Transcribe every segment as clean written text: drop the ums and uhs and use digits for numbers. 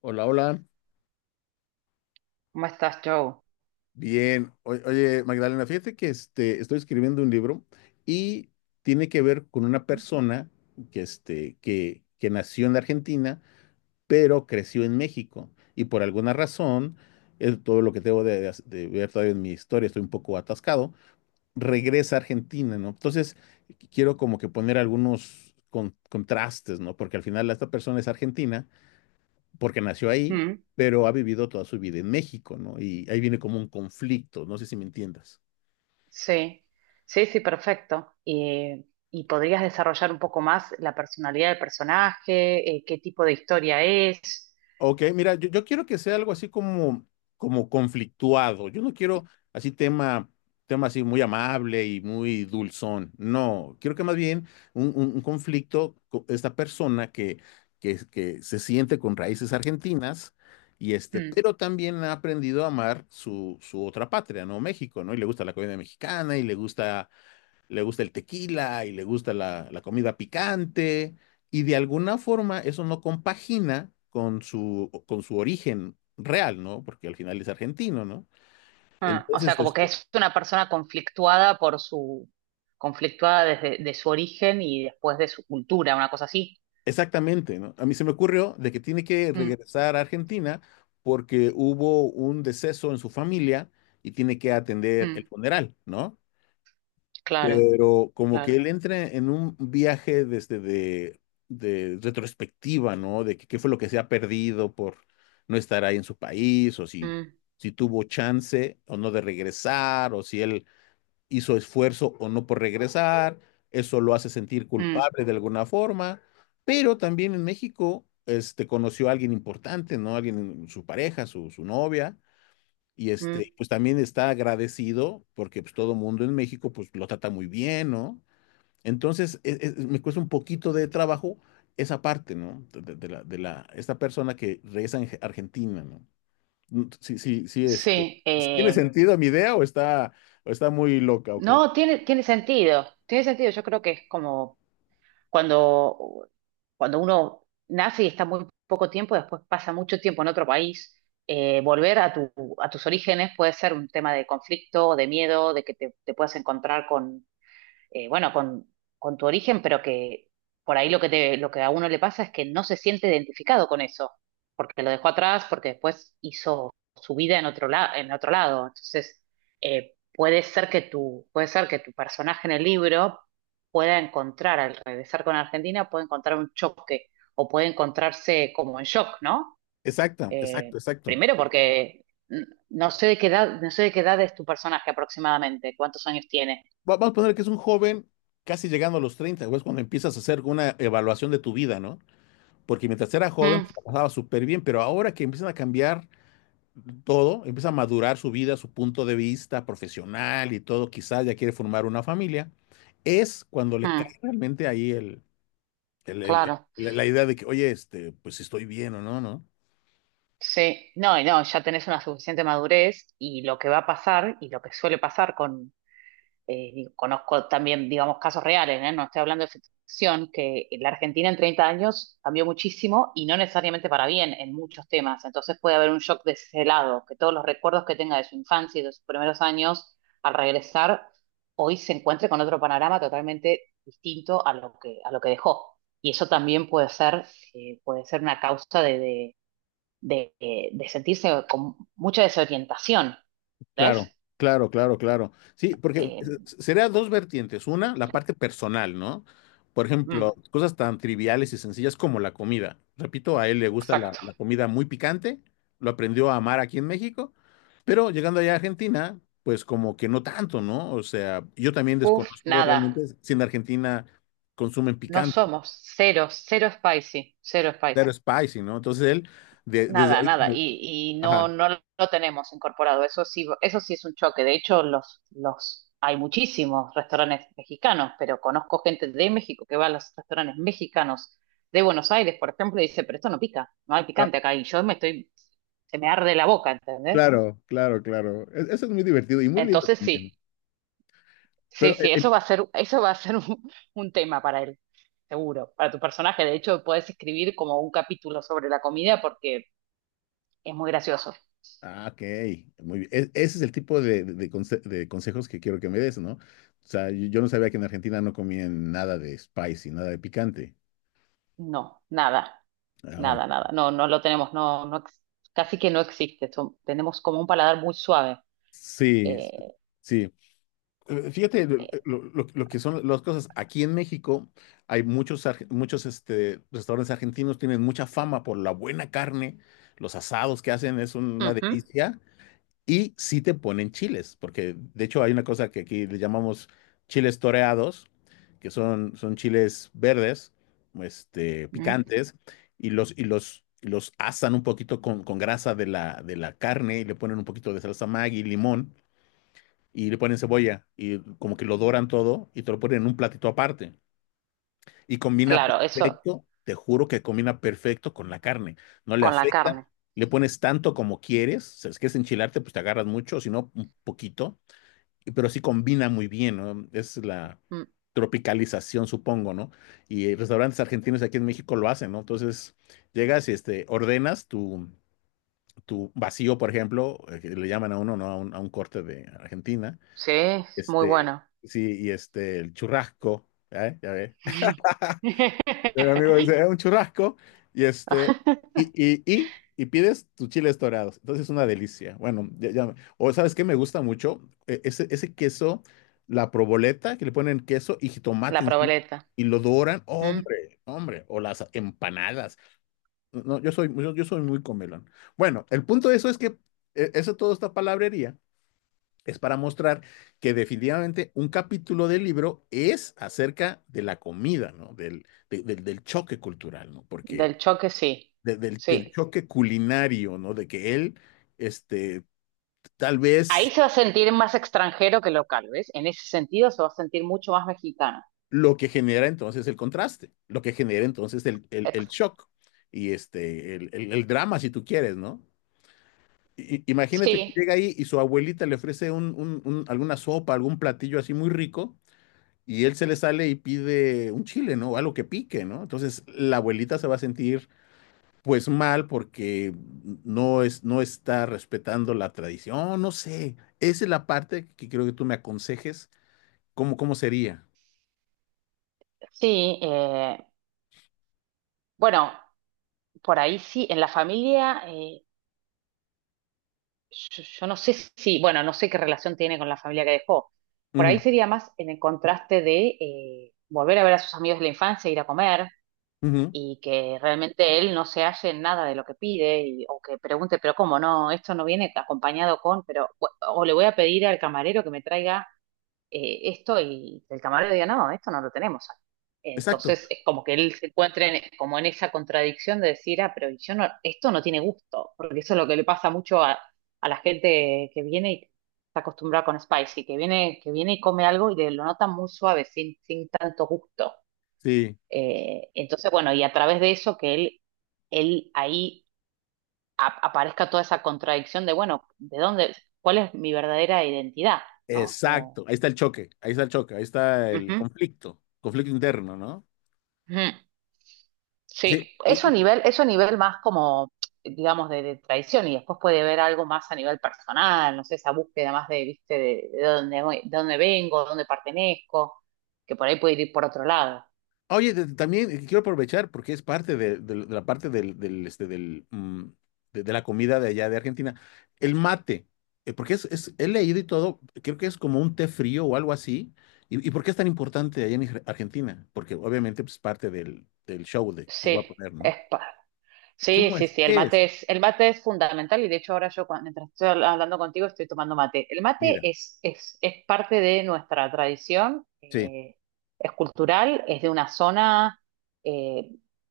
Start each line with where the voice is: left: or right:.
left: Hola, hola.
right: ¿Cómo estás, Joe?
left: Bien. Oye, Magdalena, fíjate estoy escribiendo un libro y tiene que ver con una persona que nació en la Argentina, pero creció en México. Y por alguna razón, es todo lo que tengo de ver todavía en mi historia, estoy un poco atascado, regresa a Argentina, ¿no? Entonces, quiero como que poner algunos contrastes, ¿no? Porque al final esta persona es argentina porque nació ahí,
right: Mm,
left: pero ha vivido toda su vida en México, ¿no? Y ahí viene como un conflicto, no sé si me entiendas.
right: sí, sí, sí, perfecto. ¿Y podrías desarrollar un poco más la personalidad del personaje? ¿Qué tipo de historia es?
left: Ok, mira, yo quiero que sea algo así como conflictuado. Yo no quiero así tema así muy amable y muy dulzón. No, quiero que más bien un conflicto con esta persona que se siente con raíces argentinas y
right: Mm,
left: pero también ha aprendido a amar su otra patria, ¿no? México, ¿no? Y le gusta la comida mexicana y le gusta el tequila y le gusta la comida picante, y de alguna forma eso no compagina con su origen real, ¿no? Porque al final es argentino, ¿no?
right: ah, o sea,
left: Entonces,
right: como que es una persona conflictuada desde de su origen y después de su cultura, una cosa así.
left: exactamente, ¿no? A mí se me ocurrió de que tiene que
right: Mm,
left: regresar a Argentina porque hubo un deceso en su familia y tiene que atender el
right: mm,
left: funeral, ¿no?
right: claro,
left: Pero como que
right: claro.
left: él entra en un viaje de retrospectiva, ¿no? De que qué fue lo que se ha perdido por no estar ahí en su país, o si,
right: Mm,
left: si tuvo chance o no de regresar, o si él hizo esfuerzo o no por regresar. Eso lo hace sentir
right: mm,
left: culpable de alguna forma. Pero también en México, conoció a alguien importante, ¿no? Alguien, su pareja, su novia. Y
right: mm.
left: pues también está agradecido porque pues todo mundo en México pues lo trata muy bien, ¿no? Entonces, me cuesta un poquito de trabajo esa parte, ¿no? De la, esta persona que regresa en Argentina, ¿no? Mm. Sí, sí, sí. este,
right: Sí,
left: ¿sí ¿tiene sentido mi idea, o está muy loca o cómo?
right: no, tiene, tiene sentido, tiene sentido. Yo creo que es como cuando, cuando uno nace y está muy poco tiempo, después pasa mucho tiempo en otro país, eh, volver a tu, a tus orígenes puede ser un tema de conflicto, de miedo, de que te puedas encontrar con con tu origen, pero que por ahí lo que lo que a uno le pasa es que no se siente identificado con eso, porque lo dejó atrás, porque después hizo su vida en otro lado, en otro lado. Entonces, puede ser que tu personaje en el libro pueda encontrar, al regresar con Argentina, puede encontrar un choque o puede encontrarse como en shock, ¿no?
left: Exacto, exacto,
right: Eh,
left: exacto.
right: primero porque no sé de qué edad, no sé de qué edad es tu personaje aproximadamente, cuántos años tiene.
left: Vamos a poner que es un joven casi llegando a los 30 güey, es cuando empiezas a hacer una evaluación de tu vida, ¿no? Porque mientras era joven,
right: Mm,
left: pues, la pasaba súper bien, pero ahora que empiezan a cambiar todo, empieza a madurar su vida, su punto de vista profesional y todo, quizás ya quiere formar una familia, es cuando le cae
right: mm.
left: realmente ahí el- el-
right: Claro,
left: el- la idea de que, oye, pues si estoy bien o no, ¿no?
right: sí, no, y no, ya tenés una suficiente madurez y lo que va a pasar y lo que suele pasar con digo, conozco también, digamos, casos reales, ¿eh? No estoy hablando de ficción, que la Argentina en 30 años cambió muchísimo y no necesariamente para bien en muchos temas, entonces puede haber un shock de ese lado, que todos los recuerdos que tenga de su infancia y de sus primeros años al regresar, hoy se encuentre con otro panorama totalmente distinto a lo que dejó. Y eso también puede ser, puede ser una causa de de sentirse con mucha desorientación, ¿ves?
left: Claro, claro, claro, claro. Sí, porque
right: Eh,
left: sería dos vertientes. Una, la parte personal, ¿no? Por ejemplo,
right: mm,
left: cosas tan triviales y sencillas como la comida. Repito, a él le gusta
right: exacto.
left: la comida muy picante, lo aprendió a amar aquí en México. Pero llegando allá a Argentina, pues como que no tanto, ¿no? O sea, yo también
right: Uf,
left: desconozco
right: nada,
left: realmente si en Argentina consumen
right: no
left: picante,
right: somos, cero, cero spicy, cero
left: claro,
right: spicy.
left: spicy, ¿no? Entonces él, desde
right: Nada,
left: ahí
right: nada,
left: como,
right: y no,
left: ajá,
right: no lo tenemos incorporado. Eso sí es un choque. De hecho, los, hay muchísimos restaurantes mexicanos, pero conozco gente de México que va a los restaurantes mexicanos de Buenos Aires, por ejemplo, y dice, pero esto no pica, no hay
left: ah,
right: picante acá. Y yo me estoy, se me arde la boca, ¿entendés?
left: claro, claro, claro. Eso es muy divertido y muy lindo
right: Entonces sí,
left: también.
right: sí,
left: Pero,
right: sí, eso va a ser, eso va a ser un tema para él, seguro, para tu personaje. De hecho, puedes escribir como un capítulo sobre la comida porque es muy gracioso.
left: ah, ok, muy bien. Ese es el tipo de consejos que quiero que me des, ¿no? O sea, yo no sabía que en Argentina no comían nada de spicy, nada de picante.
right: No, nada,
left: Ah,
right: nada,
left: ok.
right: nada. No, no lo tenemos, casi que no existe. Tenemos como un paladar muy suave.
left: Sí,
right: Eh,
left: sí. Fíjate
right: eh,
left: lo que son las cosas. Aquí en México hay muchos restaurantes argentinos, tienen mucha fama por la buena carne, los asados que hacen es una
right: ujú,
left: delicia y sí te ponen chiles, porque de hecho hay una cosa que aquí le llamamos chiles toreados, que son chiles verdes,
right: mm,
left: picantes, y y los asan un poquito con grasa de la carne y le ponen un poquito de salsa Maggi, limón y le ponen cebolla y como que lo doran todo y te lo ponen en un platito aparte. Y combina
right: claro, eso
left: perfecto, te juro que combina perfecto con la carne. No le
right: con la
left: afecta,
right: carne.
left: le pones tanto como quieres. Si es que es enchilarte, pues te agarras mucho, si no, un poquito. Pero sí combina muy bien, ¿no? Es la
right: Mm,
left: tropicalización, supongo, ¿no? Y restaurantes argentinos aquí en México lo hacen, ¿no? Entonces llegas y ordenas tu vacío, por ejemplo, que le llaman a uno, ¿no? A a un corte de Argentina
right: sí, es muy
left: este,
right: bueno.
left: sí, y el churrasco, ¿eh? Ya ves. El amigo dice: un churrasco, y y pides tus chiles dorados." Entonces es una delicia. Bueno, o ¿sabes qué me gusta mucho? Ese queso, la proboleta, que le ponen queso y jitomate
right: La
left: encima,
right: proboleta.
left: y lo doran.
right: Mm,
left: Hombre, hombre, o las empanadas. No, no, yo soy muy comelón. Bueno, el punto de eso es que eso todo esta palabrería es para mostrar que definitivamente un capítulo del libro es acerca de la comida, ¿no? Del choque cultural, ¿no? Porque
right: del choque, sí.
left: del
right: Sí.
left: choque culinario, ¿no? De que él, este, tal
right: Ahí
left: vez
right: se va a sentir más extranjero que local, ¿ves? En ese sentido se va a sentir mucho más mexicano.
left: lo que genera entonces el contraste, lo que genera entonces el
right: Ex-
left: shock y el drama, si tú quieres, ¿no? Imagínate que
right: sí,
left: llega ahí y su abuelita le ofrece alguna sopa, algún platillo así muy rico, y él se le sale y pide un chile, ¿no? Algo que pique, ¿no? Entonces la abuelita se va a sentir pues mal porque no es, no está respetando la tradición, no sé. Esa es la parte que creo que tú me aconsejes, cómo sería.
right: sí. Bueno, por ahí sí, en la familia, yo, yo no sé si, bueno, no sé qué relación tiene con la familia que dejó. Por
left: Ujú,
right: ahí sería más en el contraste de volver a ver a sus amigos de la infancia, ir a comer
left: ujú,
right: y que realmente él no se halle en nada de lo que pide o que pregunte, pero ¿cómo no? Esto no viene acompañado con, pero, o le voy a pedir al camarero que me traiga esto y el camarero diga, no, esto no lo tenemos aquí.
left: exacto,
right: Entonces es como que él se encuentre como en esa contradicción de decir, ah, pero yo no, esto no tiene gusto, porque eso es lo que le pasa mucho a la gente que viene y está acostumbrada con spicy, que viene y come algo y lo nota muy suave, sin, sin tanto gusto.
left: sí,
right: Entonces, bueno, y a través de eso que él ahí aparezca toda esa contradicción de, bueno, ¿de dónde, cuál es mi verdadera identidad? ¿No? Como,
left: exacto. Ahí está el choque, ahí está el choque, ahí está el
right: ujú,
left: conflicto, conflicto interno, ¿no?
right: ujú. Sí,
left: Sí,
right: eso a nivel más como, digamos, de tradición y después puede ver algo más a nivel personal, no sé, esa búsqueda más de, viste, de dónde, de dónde vengo, dónde pertenezco, que por ahí puede ir por otro lado.
left: oye, también quiero aprovechar porque es parte de la parte del, del, este, de la comida de allá de Argentina. El mate, porque he leído y todo, creo que es como un té frío o algo así. Y por qué es tan importante allá en Argentina? Porque obviamente pues, es parte del show de, que voy
right: Sí,
left: a poner, ¿no?
right: es, Sí,
left: ¿Cómo
right: sí,
left: es?
right: sí,
left: ¿Qué es?
right: el mate es fundamental y de hecho ahora mientras estoy hablando contigo estoy tomando mate. El mate
left: Mira,
right: es parte de nuestra tradición,
left: sí,
right: es cultural, es de una zona eh,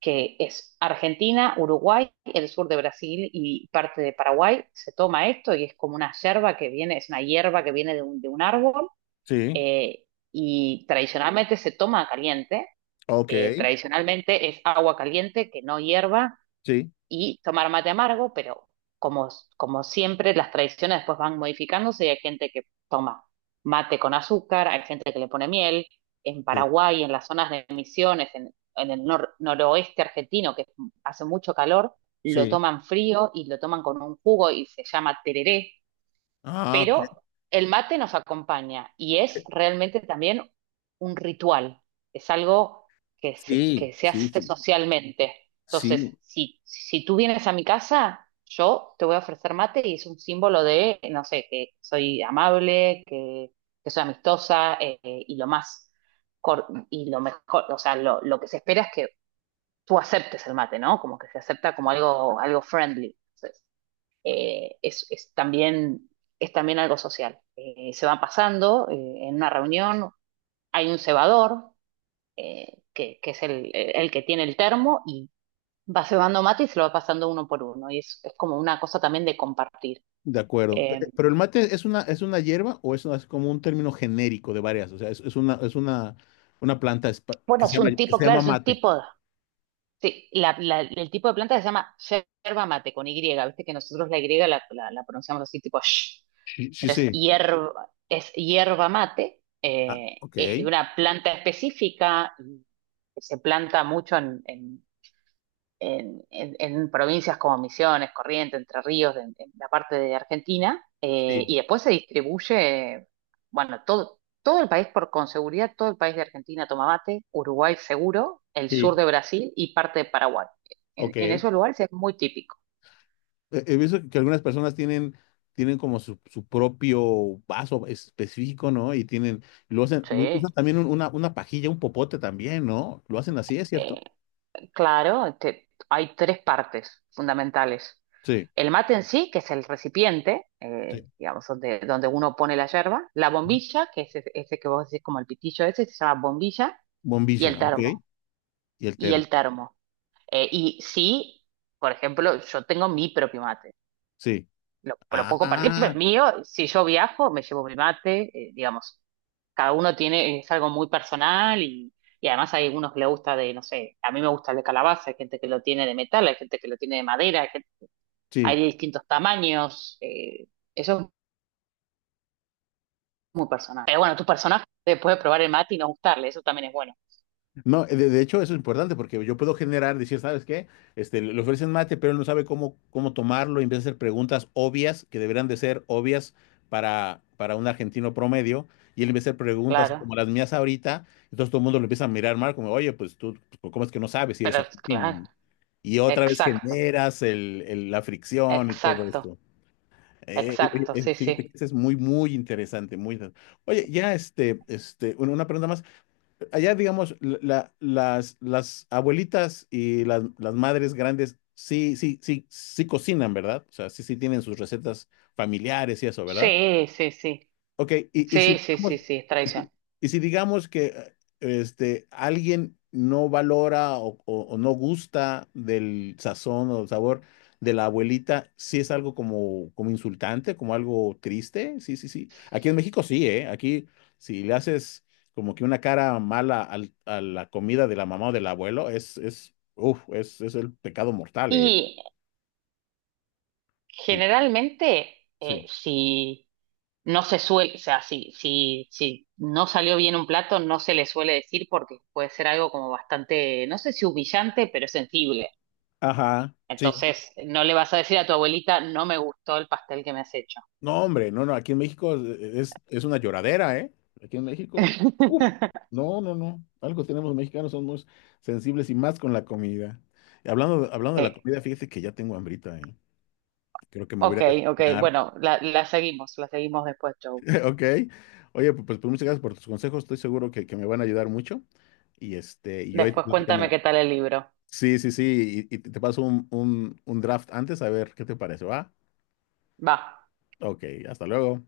right: que es Argentina, Uruguay, el sur de Brasil y parte de Paraguay. Se toma esto y es como una yerba que viene, es una hierba que viene de un árbol
left: sí,
right: eh, y tradicionalmente se toma caliente.
left: ok,
right: Tradicionalmente es agua caliente que no hierba
left: sí,
right: y tomar mate amargo, pero como, como siempre, las tradiciones después van modificándose y hay gente que toma mate con azúcar, hay gente que le pone miel. En
left: sí,
right: Paraguay, en las zonas de Misiones, en el noroeste argentino, que hace mucho calor, lo
left: sí.
right: toman frío y lo toman con un jugo y se llama tereré,
left: Ah, ok.
right: pero el mate nos acompaña y es realmente también un ritual, es algo
left: Sí,
right: que se
left: sí,
right: hace
left: sí,
right: socialmente. Entonces,
left: sí.
right: si tú vienes a mi casa, yo te voy a ofrecer mate y es un símbolo de, no sé, que soy amable, que soy amistosa y lo mejor, o sea, lo que se espera es que tú aceptes el mate, ¿no? Como que se acepta como algo, algo friendly. eh, es, es también, es también algo social. Se van pasando en una reunión, hay un cebador, que es el que tiene el termo, y va cebando mate y se lo va pasando uno por uno. Y es como una cosa también de compartir.
left: De acuerdo.
right: Eh,
left: Pero el mate es es una hierba o es como un término genérico de varias. O sea, una planta
right: bueno,
left: que se llama
right: es un
left: mate.
right: tipo. Sí, el tipo de planta se llama yerba mate con Y, viste que nosotros la Y la pronunciamos así tipo sh,
left: Sí, sí,
right: pero
left: sí.
right: es hierba mate,
left: Ah, ok.
right: es de una planta específica, que se planta mucho en en provincias como Misiones, Corrientes, Entre Ríos, en la parte de Argentina,
left: Sí,
right: y después se distribuye, bueno, todo, todo el país, por con seguridad, todo el país de Argentina toma mate, Uruguay seguro, el sur
left: sí.
right: de Brasil y parte de Paraguay.
left: Ok.
right: En esos lugares es muy típico.
left: He visto que algunas personas tienen como su propio vaso específico, ¿no? Y tienen, lo hacen, lo
right: Sí.
left: usan también una pajilla, un popote también, ¿no? Lo hacen así, ¿es
right: Eh,
left: cierto?
right: claro, hay tres partes fundamentales.
left: Sí,
right: El mate en sí, que es el recipiente,
left: sí.
right: digamos, donde uno pone la yerba, la
left: Ujú.
right: bombilla, que es ese que vos decís como el pitillo ese, se llama bombilla, y el
left: Bombilla, ok.
right: termo,
left: Y el
right: y
left: termo.
right: el termo. Y sí, por ejemplo, yo tengo mi propio mate,
left: Sí.
right: lo puedo compartir, pero es
left: Ah,
right: mío. Si yo viajo, me llevo mi mate, digamos. Cada uno tiene, es algo muy personal y además hay unos que le gusta de, no sé, a mí me gusta el de calabaza, hay gente que lo tiene de metal, hay gente que lo tiene de madera, hay
left: sí.
right: de distintos tamaños. Eso es muy personal. Pero bueno, tu personaje te puede probar el mate y no gustarle, eso también es bueno.
left: No, de hecho eso es importante porque yo puedo generar, decir, ¿sabes qué? Le ofrecen mate, pero él no sabe cómo tomarlo y empieza a hacer preguntas obvias que deberían de ser obvias para un argentino promedio, y él empieza a hacer preguntas
right: Claro,
left: como las mías ahorita, entonces todo el mundo lo empieza a mirar mal como, oye, pues tú, pues, ¿cómo es que no sabes si eres
right: pero
left: argentino,
right: claro,
left: no? Y otra vez
right: exacto,
left: generas la fricción y todo
right: exacto,
left: esto. Eh, eh,
right: exacto,
left: eh,
right: sí,
left: fíjate que
right: sí.
left: eso es muy, muy interesante, muy interesante. Oye, ya una pregunta más. Allá, digamos, las abuelitas y las madres grandes sí, sí, sí, sí cocinan, ¿verdad? O sea, sí, sí tienen sus recetas familiares y eso, ¿verdad?
right: Sí, sí, sí,
left: Ok,
right: sí, sí, sí, sí, es
left: y si,
right: tradición.
left: y si digamos que alguien no valora o no gusta del sazón o sabor de la abuelita, sí es algo como insultante, como algo triste, sí, sí, sí. Aquí en México sí, ¿eh? Aquí si le haces como que una cara mala a la comida de la mamá o del abuelo, es el pecado mortal, ¿eh?
right: Y
left: Sí,
right: Generalmente, eh,
left: sí.
right: si no se suele, o sea, si, si, si no salió bien un plato, no se le suele decir porque puede ser algo como bastante, no sé si humillante, pero sensible.
left: Ajá. Sí.
right: Entonces, no le vas a decir a tu abuelita, no me gustó el pastel que me has hecho.
left: No, hombre, no, no, aquí en México es una lloradera, ¿eh? Aquí en México, uf, no, no, no, algo tenemos mexicanos, somos sensibles y más con la comida. Y hablando de la
right: Eh,
left: comida, fíjate que ya tengo hambrita, ¿eh? Creo que me voy
right: ok,
left: a ir a
right: ok,
left: desayunar,
right: bueno, la, la seguimos después, Joe.
left: ¿ok? Oye, pues muchas gracias por tus consejos, estoy seguro que me van a ayudar mucho. Y y yo ahí te
right: Después cuéntame
left: platicando.
right: qué tal el libro.
left: Sí, sí, sí, y te paso un draft antes a ver qué te parece, ¿va?
right: Va.
left: Ok, hasta luego.